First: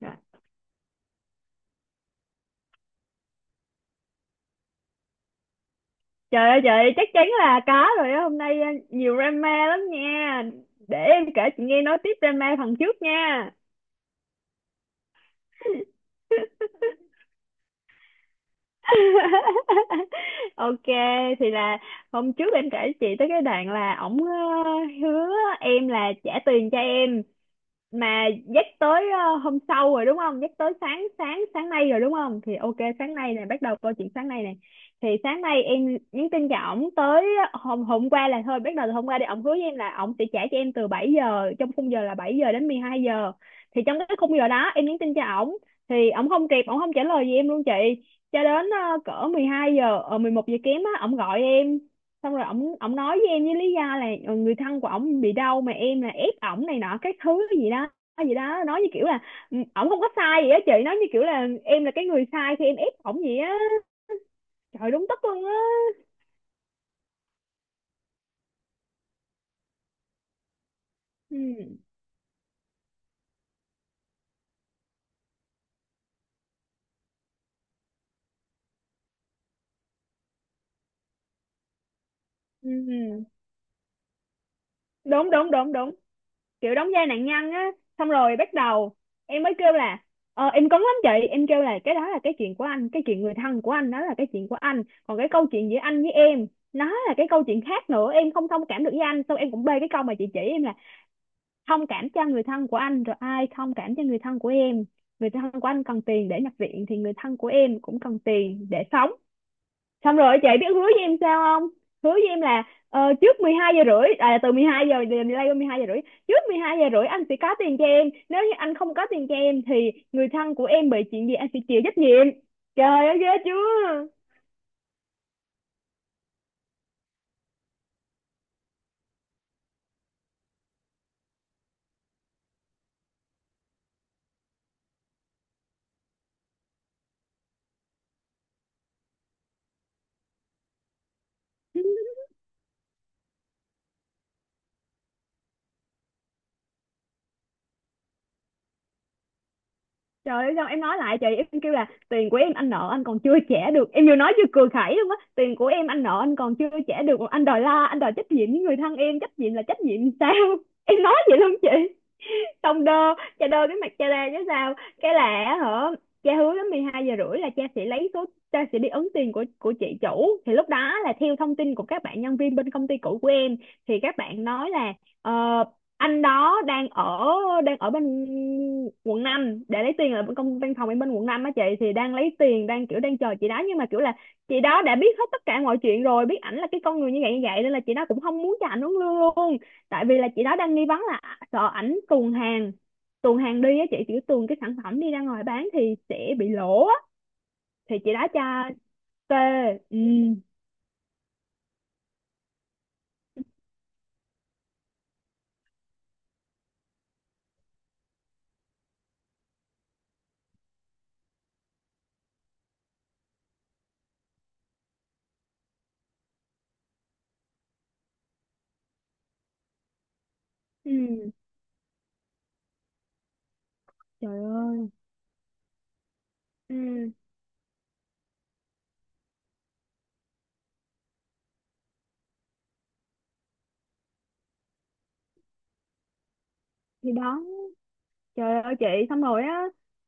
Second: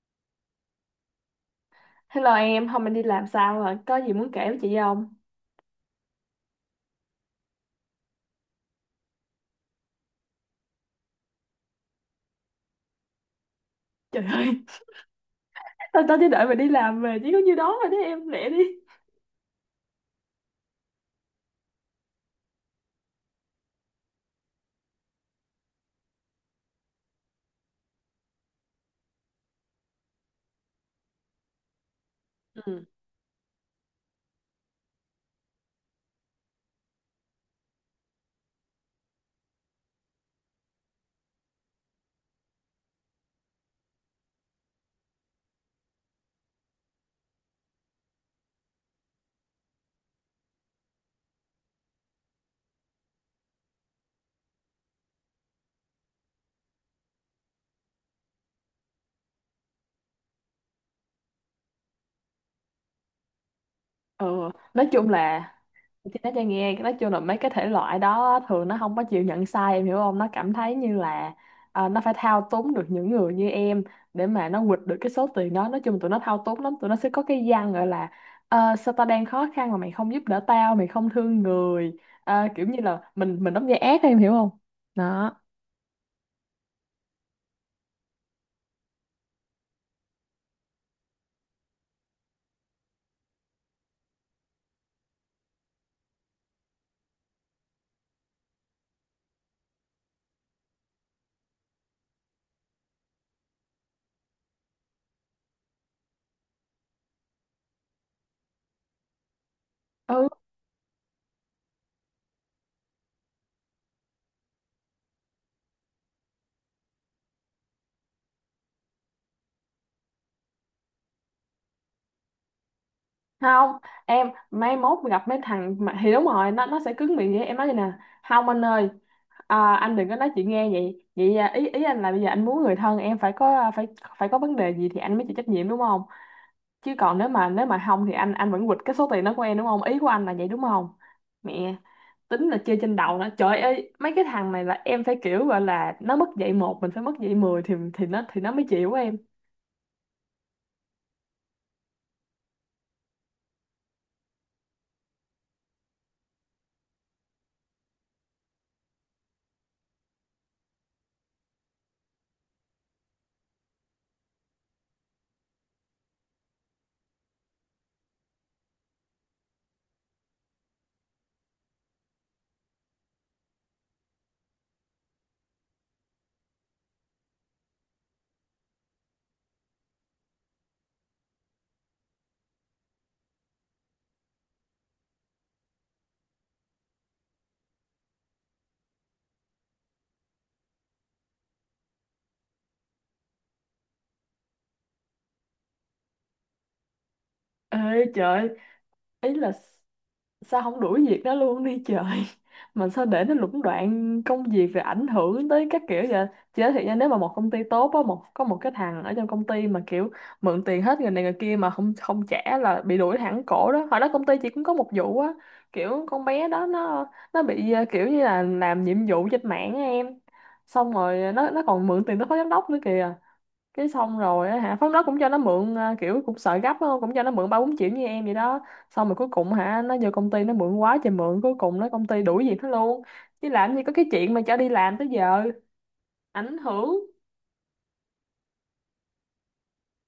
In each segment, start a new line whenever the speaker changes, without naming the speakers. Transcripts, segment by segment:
Dạ.
Hello em, hôm anh đi làm sao rồi? Có gì muốn kể với chị không?
Trời ơi, chắc chắn là có rồi á. Hôm nay nhiều drama lắm nha, để em kể chị nghe nói tiếp drama phần trước nha.
Trời ơi! tao tao chỉ đợi mày đi làm về chỉ có nhiêu đó rồi đấy em, lẹ đi.
OK, thì là hôm trước em kể chị tới cái đoạn là ổng hứa em là trả tiền cho em, mà dắt tới hôm sau rồi đúng không, dắt tới sáng sáng sáng nay rồi đúng không. Thì OK,
Ừ.
sáng nay này bắt đầu câu chuyện sáng nay này. Thì sáng nay em nhắn tin cho ổng tới hôm hôm qua là, thôi bắt đầu từ hôm qua đi, ổng hứa với em là ổng sẽ trả cho em từ 7 giờ, trong khung giờ là 7 giờ đến 12 giờ. Thì trong cái khung giờ đó em nhắn tin cho ổng, thì ổng không kịp, ổng không trả lời gì em luôn chị. Cho đến cỡ 12 giờ, ở 11 giờ kém á, ổng gọi em. Xong rồi ổng ổng nói với em với lý do là người thân của ổng bị đau, mà em là ép ổng này nọ các thứ gì đó, gì đó, nói như kiểu là ừ, ổng không có sai gì á chị, nói như kiểu là em là cái người sai khi em ép ổng gì á.
Ừ, nói
Trời, đúng
chung
tức luôn
là
á.
chị nói cho em nghe, nói chung là mấy cái thể loại đó thường nó không có chịu nhận sai, em hiểu không? Nó cảm thấy như là
Ừ.
nó phải thao túng được những người như em để mà nó quỵt được cái số tiền đó. Nói chung tụi nó thao túng lắm, tụi nó sẽ có cái văn gọi là "Ờ, sao tao đang khó khăn mà mày không giúp đỡ tao, mày không thương người. Ờ, kiểu
Ừ.
như là
Ừ.
mình đóng vai ác, em hiểu không?
Đúng
Đó."
đúng đúng đúng, kiểu đóng vai nạn nhân á. Xong rồi bắt đầu em mới kêu là em cấn lắm chị. Em kêu là cái đó là cái chuyện của anh, cái chuyện người thân của anh đó là cái chuyện của anh, còn cái câu chuyện giữa anh với em nó là cái câu chuyện khác nữa, em không thông cảm được với anh. Xong em cũng bê cái câu mà chị chỉ em là thông cảm cho người thân của anh rồi ai thông cảm cho người thân của em, người thân của anh cần tiền để nhập viện thì người thân của em cũng cần tiền để sống. Xong rồi chị biết hứa với em sao không, hứa với em là trước 12 giờ rưỡi à, từ 12 giờ giờ delay qua 12 giờ rưỡi, trước 12 giờ rưỡi anh sẽ có tiền cho em, nếu như anh không có tiền cho em thì người thân của em bị chuyện gì anh sẽ chịu trách nhiệm. Trời ơi ghê chưa.
Không em, mai mốt gặp mấy thằng mà, thì đúng rồi, nó sẽ cứng miệng vậy, em nói vậy nè: "Không anh ơi, anh đừng có nói chuyện nghe vậy vậy, ý ý anh là bây giờ anh muốn người thân em phải có, phải phải có vấn đề gì thì anh mới chịu trách nhiệm đúng không? Chứ còn nếu mà không thì anh vẫn quỵt cái số tiền đó của em đúng không? Ý của anh là vậy đúng không?" Mẹ, tính là chơi trên đầu nó. Trời ơi, mấy cái thằng này là em phải kiểu gọi là nó mất dạy một mình phải mất dạy mười thì nó mới chịu á em.
Trời ơi, xong em nói lại chị, em kêu là tiền của em anh nợ anh còn chưa trả được. Em vừa nói vừa cười khẩy luôn á. Tiền của em anh nợ anh còn chưa trả được, anh đòi la, anh đòi trách nhiệm với người thân em. Trách nhiệm là trách nhiệm sao? Em nói vậy luôn chị. Xong đơ, cha đơ cái mặt cha ra chứ sao. Cái là á hả, cha hứa đến 12 giờ rưỡi là cha sẽ lấy số, cha sẽ đi ấn tiền của chị chủ. Thì lúc đó là theo thông tin của các bạn nhân viên bên công ty cũ của em, thì các bạn nói là ờ, anh đó đang ở, đang ở bên quận 5 để lấy tiền, ở bên công văn phòng em bên quận 5 á chị, thì đang lấy tiền, đang kiểu đang chờ chị đó. Nhưng mà kiểu là chị đó đã biết hết tất cả mọi chuyện rồi, biết ảnh là cái con người như vậy như vậy, nên là chị đó cũng không muốn cho ảnh uống lương luôn. Tại vì là chị đó đang nghi vấn là sợ ảnh tuồn hàng, tuồn hàng đi á chị, chỉ tuồn cái sản phẩm đi ra ngoài bán thì sẽ bị lỗ á.
Ê
Thì chị đã
trời,
cho
ý
tê.
là
Ừ.
sao không đuổi việc đó luôn đi trời. Mà sao để nó lũng đoạn công việc rồi ảnh hưởng tới các kiểu vậy? Chị nói thiệt nha, nếu mà một công ty tốt á, có một cái thằng ở trong công ty mà kiểu mượn tiền hết người này người kia mà không không trả là bị đuổi thẳng cổ đó. Hồi đó công ty chị cũng có một vụ á, kiểu con bé đó nó bị kiểu như là làm nhiệm vụ trên mạng á em, xong
Ừ.
rồi nó còn mượn tiền tới phó giám đốc nữa kìa. Cái xong
Trời
rồi á hả,
ơi.
phóng đó cũng cho nó mượn, kiểu cũng sợ gấp á,
Ừ.
cũng cho nó mượn ba bốn triệu như em vậy đó. Xong rồi cuối cùng hả, nó vô công ty nó mượn quá trời mượn, cuối cùng nó công ty đuổi việc nó luôn, chứ làm gì có cái chuyện mà cho đi làm tới giờ ảnh hưởng.
Thì đó. Trời ơi chị, xong rồi á,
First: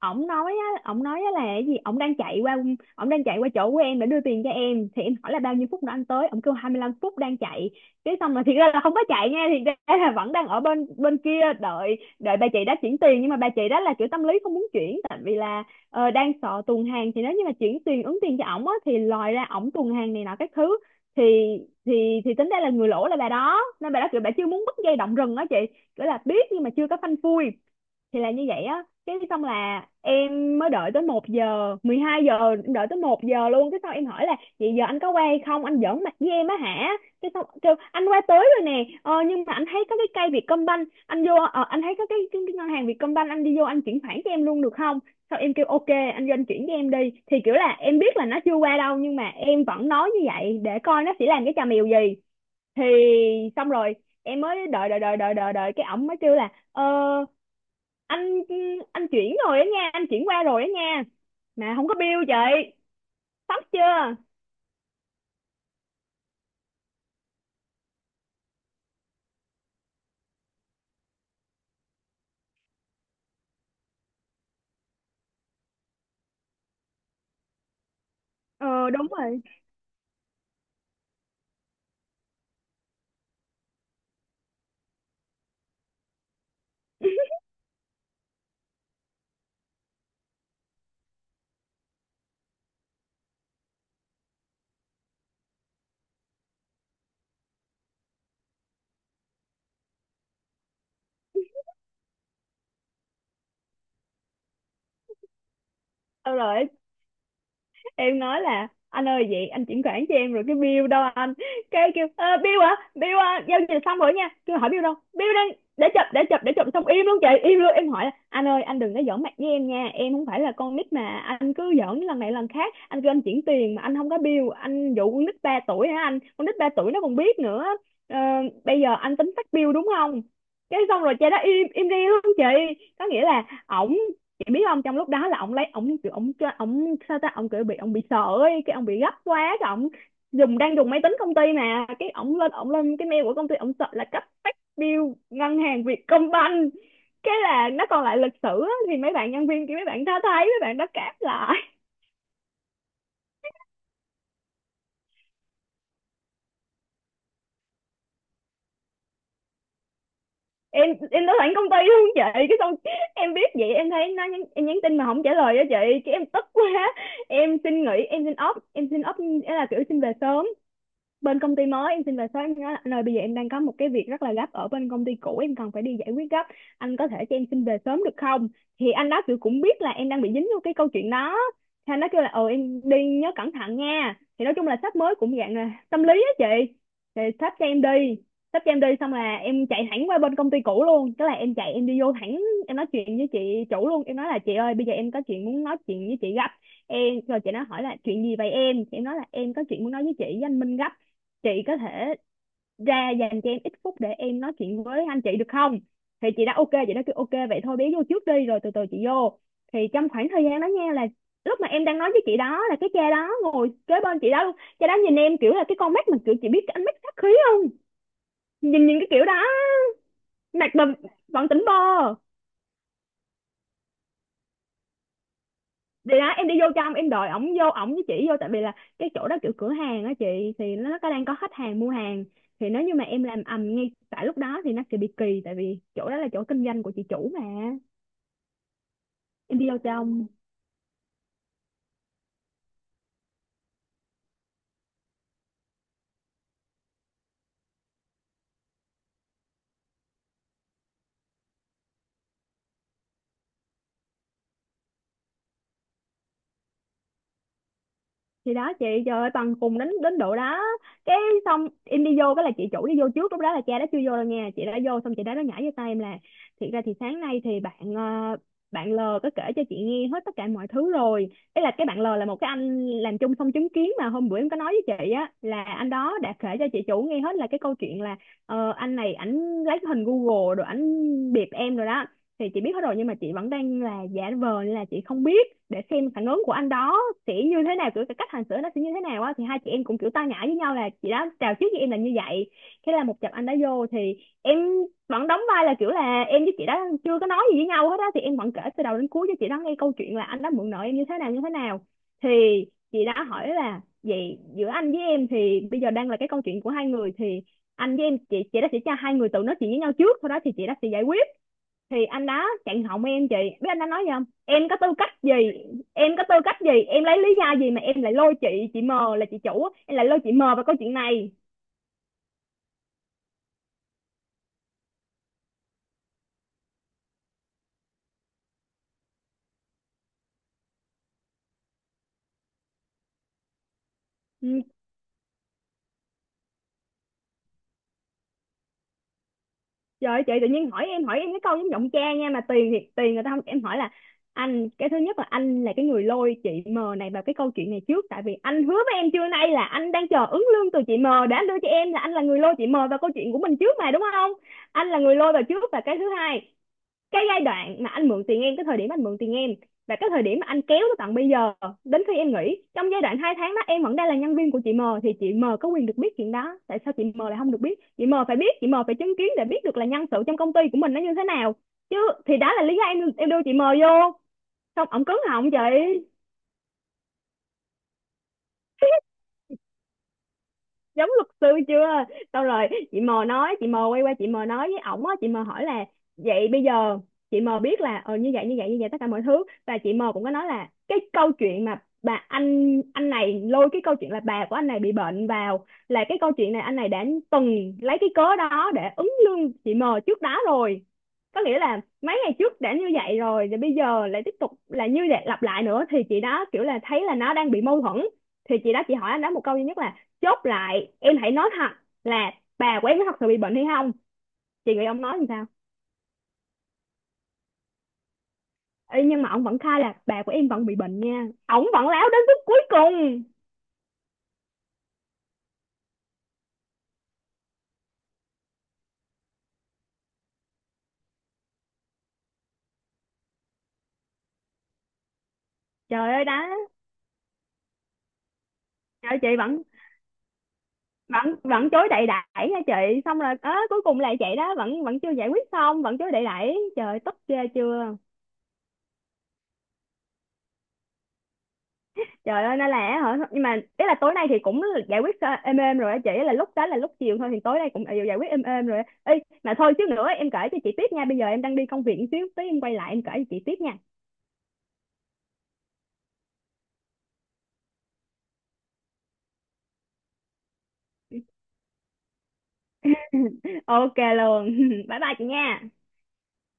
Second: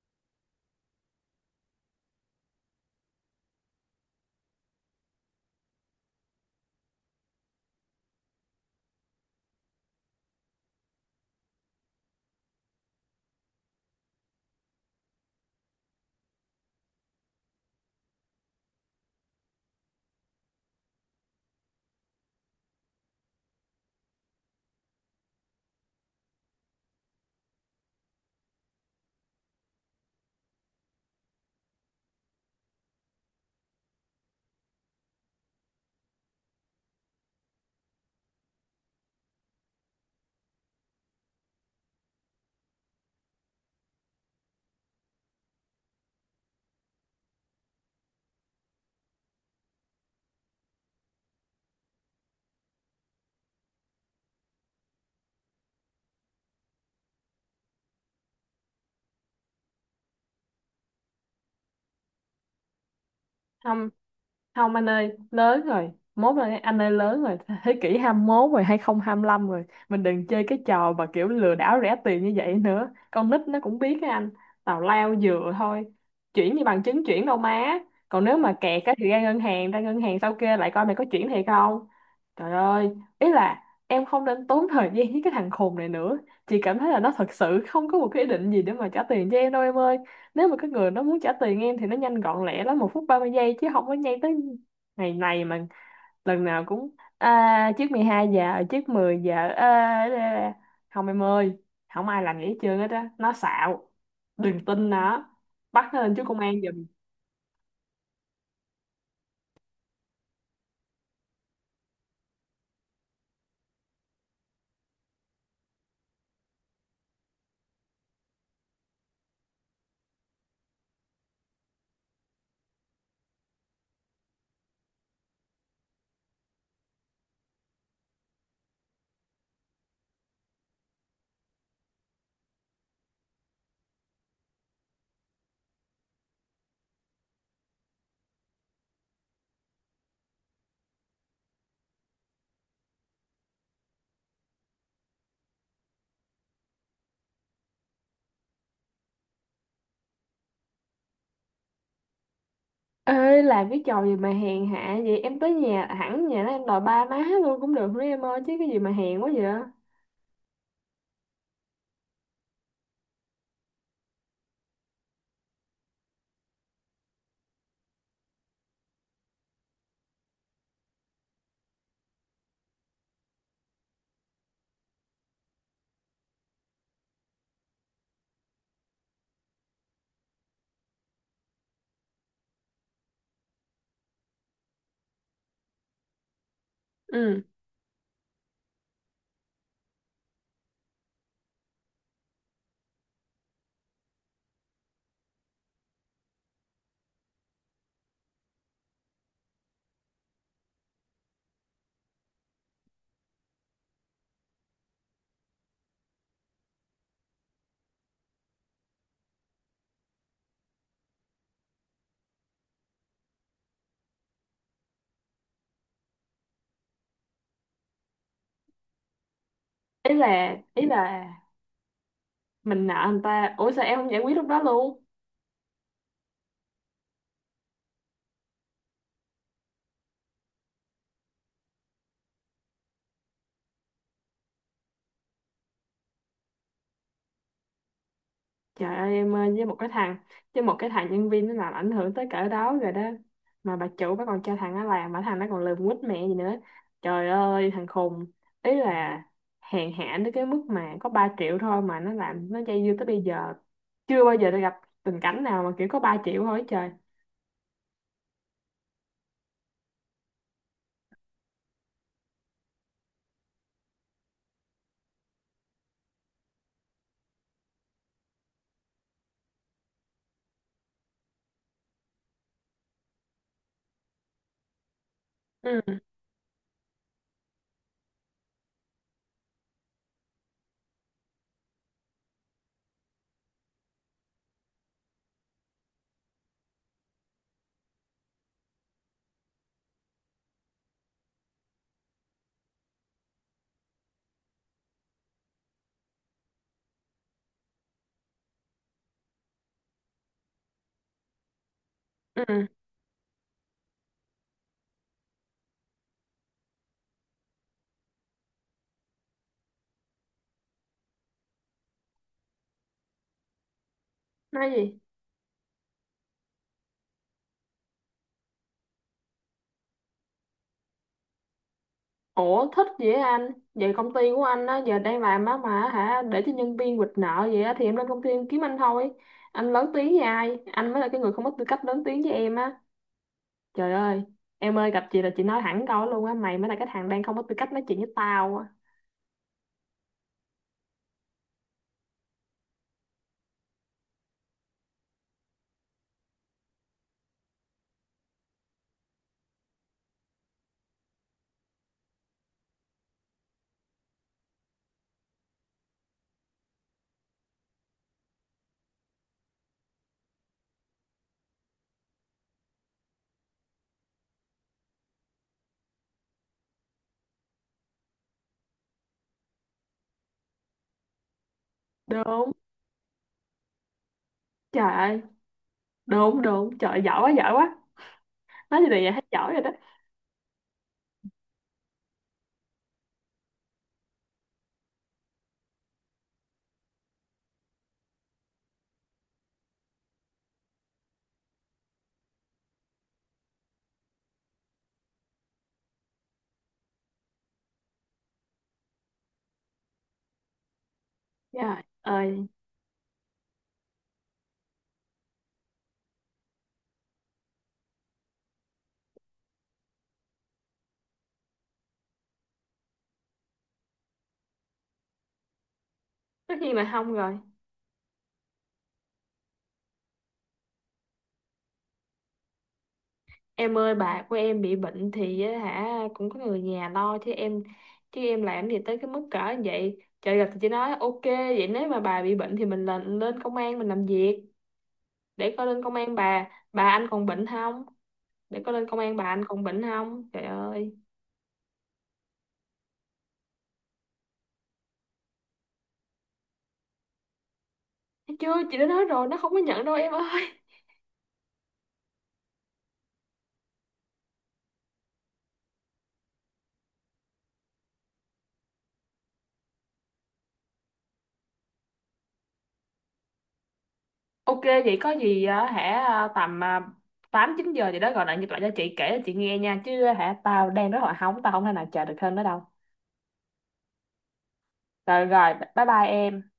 ổng nói á, ổng nói á là cái gì ổng đang chạy qua, ổng đang chạy qua chỗ của em để đưa tiền cho em. Thì em hỏi là bao nhiêu phút nữa anh tới, ổng kêu 25 phút đang chạy. Cái xong rồi thiệt ra là không có chạy nha, thì ra là vẫn đang ở bên bên kia đợi, đợi bà chị đã chuyển tiền. Nhưng mà bà chị đó là kiểu tâm lý không muốn chuyển, tại vì là đang sợ tuồn hàng, thì nếu như mà chuyển tiền ứng tiền cho ổng á thì lòi ra ổng tuồn hàng này nọ các thứ. Thì thì thì tính ra là người lỗ là bà đó, nên bà đó kiểu bà chưa muốn bứt dây động rừng á chị, kiểu là biết nhưng mà chưa có phanh phui. Thì là như vậy á. Cái xong là em mới đợi tới 1 giờ, 12 giờ em đợi tới 1 giờ luôn. Cái xong em hỏi là vậy giờ anh có qua hay không, anh giỡn mặt với em á hả. Cái xong kêu anh qua tới rồi nè, nhưng mà anh thấy có cái cây Vietcombank anh vô, anh thấy có cái ngân hàng Vietcombank anh đi vô, anh chuyển khoản cho em luôn được không. Xong em kêu OK, anh vô anh chuyển cho em đi. Thì kiểu là em biết là nó chưa qua đâu, nhưng mà em vẫn nói như vậy để coi nó sẽ làm cái trò mèo gì. Thì xong rồi em mới đợi đợi đợi đợi đợi đợi cái ổng mới kêu là anh anh chuyển rồi á nha, anh chuyển qua rồi á nha, mà không có bill chị. Sốc chưa.
Không anh ơi, lớn rồi mốt rồi anh ơi, lớn rồi. Thế kỷ 21 rồi, hai hai không hai lăm rồi, mình đừng chơi cái trò mà kiểu lừa đảo rẻ tiền như vậy nữa, con nít nó cũng biết á anh. Tào lao dừa thôi, chuyển như bằng chứng chuyển đâu má? Còn nếu mà kẹt
Ờ
á
đúng
thì ra ngân
rồi.
hàng, sau kia lại coi mày có chuyển thiệt không. Trời ơi, ý là em không nên tốn thời gian với cái thằng khùng này nữa. Chị cảm thấy là nó thật sự không có một cái ý định gì để mà trả tiền cho em đâu em ơi. Nếu mà cái người đó muốn trả tiền em thì nó nhanh gọn lẹ lắm, một phút 30 giây chứ không có nhây tới ngày này mà lần nào cũng "Trước 12 giờ, trước 10 giờ, à." Không em ơi, không ai làm vậy hết trơn hết á, nó xạo, đừng tin nó, bắt nó lên trước
Xong
công an
rồi
giùm.
em nói là anh ơi vậy anh chuyển khoản cho em rồi cái bill đâu anh. Cái kêu "Ờ, bill hả, bill à, giao dịch xong rồi nha." Kêu hỏi bill đâu, bill đang để chụp, để chụp. Xong im luôn chị, im luôn. Em hỏi là anh ơi, anh đừng có giỡn mặt với em nha, em không phải là con nít mà anh cứ giỡn lần này lần khác. Anh kêu anh chuyển tiền mà anh không có bill, anh dụ con nít 3 tuổi hả anh, con nít 3 tuổi nó còn biết nữa. Ờ, bây giờ anh tính phát bill đúng không. Cái xong rồi cha đó im im đi luôn chị. Có nghĩa là ổng, chị biết không, trong lúc đó là ông lấy ông kiểu ông cho ông sao ta, ông kiểu bị, ông bị sợ ấy, cái ông bị gấp quá, cái ông dùng, đang dùng máy tính công ty, mà cái ông lên, ông lên cái mail của công ty, ông sợ là cấp phát bill ngân hàng Vietcombank, cái là nó còn lại lịch sử á. Thì mấy bạn nhân viên kia, mấy bạn đã thấy, mấy bạn đã cáp lại.
Ê làm cái trò gì mà hèn hạ vậy, em tới nhà, hẳn nhà nó, em đòi ba má luôn cũng được nữa em ơi, chứ cái gì mà hèn quá vậy.
Em đã sẵn công ty luôn chị, cái xong em biết vậy em thấy nó nhắn, em nhắn tin mà không trả lời á chị, cái em tức quá, em xin nghỉ, em xin off, em xin off là kiểu xin về sớm bên công ty mới, em xin về sớm. Em nói anh ơi bây giờ em đang có một cái việc rất là gấp ở bên công ty cũ em cần phải đi giải quyết gấp, anh có thể cho em xin về sớm được không. Thì anh đó kiểu cũng biết là em đang bị dính vô cái câu chuyện đó, thì anh đó kêu là ừ em đi nhớ cẩn thận nha. Thì nói chung là sếp mới cũng dạng là tâm lý á chị. Thì
Ừ,
sếp cho em đi xong là em chạy thẳng qua bên công ty cũ luôn. Tức là em chạy, em đi vô thẳng, em nói chuyện với chị chủ luôn. Em nói là chị ơi bây giờ em có chuyện muốn nói chuyện với chị gấp. Em rồi chị nó hỏi là chuyện gì vậy em, thì em nói là em có chuyện muốn nói với chị với anh Minh gấp, chị có thể ra dành cho em ít phút để em nói chuyện với anh chị được không. Thì chị đã OK, chị đã kêu OK, vậy thôi bé vô trước đi rồi từ từ chị vô. Thì trong khoảng thời gian đó nha, là lúc mà em đang nói với chị đó là cái cha đó ngồi kế bên chị đó luôn, cha đó nhìn em kiểu là cái con mắt mà kiểu, chị biết cái ánh mắt sát khí không, nhìn nhìn cái kiểu đó,
ý là
mặt mà vẫn tỉnh bơ.
mình nợ người ta, ủa sao em không giải quyết lúc đó luôn?
Thì đó em đi vô trong em đòi ổng vô, ổng với chỉ vô, tại vì là cái chỗ đó kiểu cửa hàng á chị, thì nó có đang có khách hàng mua hàng, thì nếu như mà em làm ầm ngay tại lúc đó thì nó sẽ bị kỳ, tại vì chỗ đó là chỗ kinh doanh của chị chủ mà.
Trời ơi em ơi,
Em
với
đi
một
vô
cái thằng,
trong.
nhân viên nó làm ảnh hưởng tới cỡ đó rồi đó, mà bà chủ bà còn cho thằng nó làm, mà thằng nó còn lườm quýt mẹ gì nữa. Trời ơi thằng khùng, ý là hèn hạ đến cái mức mà có 3 triệu thôi mà nó làm nó dây dưa tới bây giờ. Chưa bao giờ tôi gặp tình cảnh nào mà kiểu có 3 triệu thôi, trời.
Thì đó chị, trời ơi, tầng cùng đến đến độ đó. Cái, xong em đi vô cái là chị chủ đi vô trước, lúc đó là cha đã chưa vô đâu nha, chị đã vô xong chị đã nó nhảy vô tay em là: thiệt ra thì sáng nay thì bạn bạn L có kể cho chị nghe hết tất cả mọi thứ rồi. Ý là cái bạn L là một cái anh làm chung xong chứng kiến mà hôm bữa em có nói với chị á, là anh
Ừ.
đó đã kể cho chị chủ nghe hết là cái câu chuyện là anh này ảnh lấy cái hình Google rồi ảnh bịp em rồi đó. Thì chị biết hết rồi nhưng mà chị vẫn đang là giả vờ là chị không biết, để xem phản ứng của anh đó sẽ như thế nào, kiểu cái cách hành xử nó sẽ như thế nào á. Thì hai chị em cũng kiểu tao nhã với nhau, là chị đó chào trước với em là như vậy. Thế là một chập anh đã vô thì em vẫn đóng vai là kiểu là em với chị đó chưa có nói gì với nhau hết á, thì em vẫn kể từ đầu đến cuối cho chị đó nghe câu chuyện là anh đã mượn nợ em như thế nào như thế nào. Thì
Ừ.
chị đã hỏi là vậy giữa anh với em thì bây giờ đang là cái câu chuyện của hai người, thì anh với em, chị đó sẽ cho hai người tự nói chuyện với nhau trước, sau đó thì chị đó sẽ giải quyết. Thì anh đó chặn họng em. Chị biết anh đã nói gì không? Em
Nói
có tư
gì?
cách gì, em có tư cách gì, em lấy lý do gì mà em lại lôi chị M là chị chủ á, em lại lôi chị M vào câu chuyện này.
Ủa thích vậy anh? Vậy công ty của anh á giờ đang làm á mà hả? Để cho nhân viên quỵt nợ vậy á? Thì em lên công ty em kiếm anh thôi. Anh lớn tiếng với ai? Anh mới là cái người không có tư cách lớn tiếng với em á. Trời ơi.
Ừ,
Em ơi gặp chị là chị nói thẳng câu đó luôn á: "Mày mới là cái thằng đang không có tư cách nói chuyện với tao á."
trời ơi, chị tự nhiên hỏi em, hỏi em cái câu giống giọng cha nha, mà tiền thì tiền người ta không. Em hỏi là: anh, cái thứ nhất là anh là cái người lôi chị M này vào cái câu chuyện này trước, tại vì anh hứa với em trưa nay là anh đang chờ ứng lương từ chị M để anh đưa cho em, là anh là người lôi chị M vào câu chuyện của mình trước mà đúng không? Anh là người lôi vào trước. Và cái thứ hai, cái giai đoạn mà anh mượn tiền em, cái thời điểm anh mượn tiền em và cái thời điểm mà anh kéo tới tận bây giờ, đến khi em nghỉ, trong giai đoạn hai tháng đó em vẫn đang là nhân viên của chị M, thì chị M có quyền được biết chuyện đó. Tại sao chị M lại không được biết? Chị M phải biết, chị M phải chứng kiến để biết được là nhân sự trong công ty của mình nó như thế nào chứ. Thì
Đúng.
đó là lý do em đưa chị M vô. Xong
Trời
ổng cứng
ơi.
họng chị,
Đúng đúng. Trời ơi, giỏi quá giỏi quá. Nói gì vậy, hết giỏi rồi đó.
giống luật sư chưa? Xong rồi chị M nói, chị M quay qua chị M nói với ổng á, chị M hỏi là vậy bây giờ chị M biết là như vậy như vậy như vậy, tất cả mọi thứ. Và chị M cũng có nói là cái câu chuyện mà bà anh này lôi cái câu chuyện là bà của anh này bị bệnh vào, là cái câu chuyện này anh này đã từng lấy cái cớ đó để ứng lương chị M trước đó rồi. Có nghĩa
Trời
là mấy ngày
ơi.
trước đã như vậy rồi, rồi bây giờ lại tiếp tục là như vậy, lặp lại nữa, thì chị đó kiểu là thấy là nó đang bị mâu thuẫn. Thì chị đó chị hỏi anh đó một câu duy nhất là: chốt lại em hãy nói thật là bà của em có thật sự bị bệnh hay không? Chị nghĩ ông nói làm sao?
Tất nhiên là không rồi.
Ê, nhưng mà ông vẫn khai là bà của em vẫn bị bệnh nha, ông vẫn láo đến phút cuối cùng.
Em ơi, bà của em bị bệnh thì á hả cũng có người nhà lo chứ em, chứ em làm gì tới cái mức cỡ như vậy trời. Gặp thì chị nói ok, vậy nếu mà bà bị bệnh thì mình lên lên công an mình làm việc, để coi lên công
Trời
an
ơi
bà
đó.
anh còn bệnh không, để coi lên công
Trời
an
ơi,
bà
chị
anh
vẫn
còn bệnh không. Trời ơi.
vẫn vẫn chối đậy đẩy nha chị. Xong rồi ớ cuối cùng là vậy đó, vẫn vẫn chưa giải quyết xong, vẫn chối đậy đẩy, trời ơi, tức ghê chưa.
Thấy chưa, chị đã nói rồi nó không có nhận đâu em ơi.
Trời ơi, nên là hả? Nhưng mà ý là tối nay thì cũng giải quyết êm êm rồi á chị. Là lúc đó là lúc chiều thôi, thì tối nay cũng đều giải quyết êm êm rồi á. Ê, mà thôi xíu nữa em kể cho chị tiếp nha. Bây giờ em đang đi công việc một xíu, tí em quay lại em kể cho chị tiếp nha.
Ok vậy có gì á hả tầm tám chín giờ gì đó gọi lại nhịp lại cho chị, kể cho chị nghe nha, chứ hả tao đang rất là hóng, tao không thể nào chờ được hơn nữa đâu.
Ok luôn. Bye bye
Rồi
chị
rồi,
nha.
bye bye em.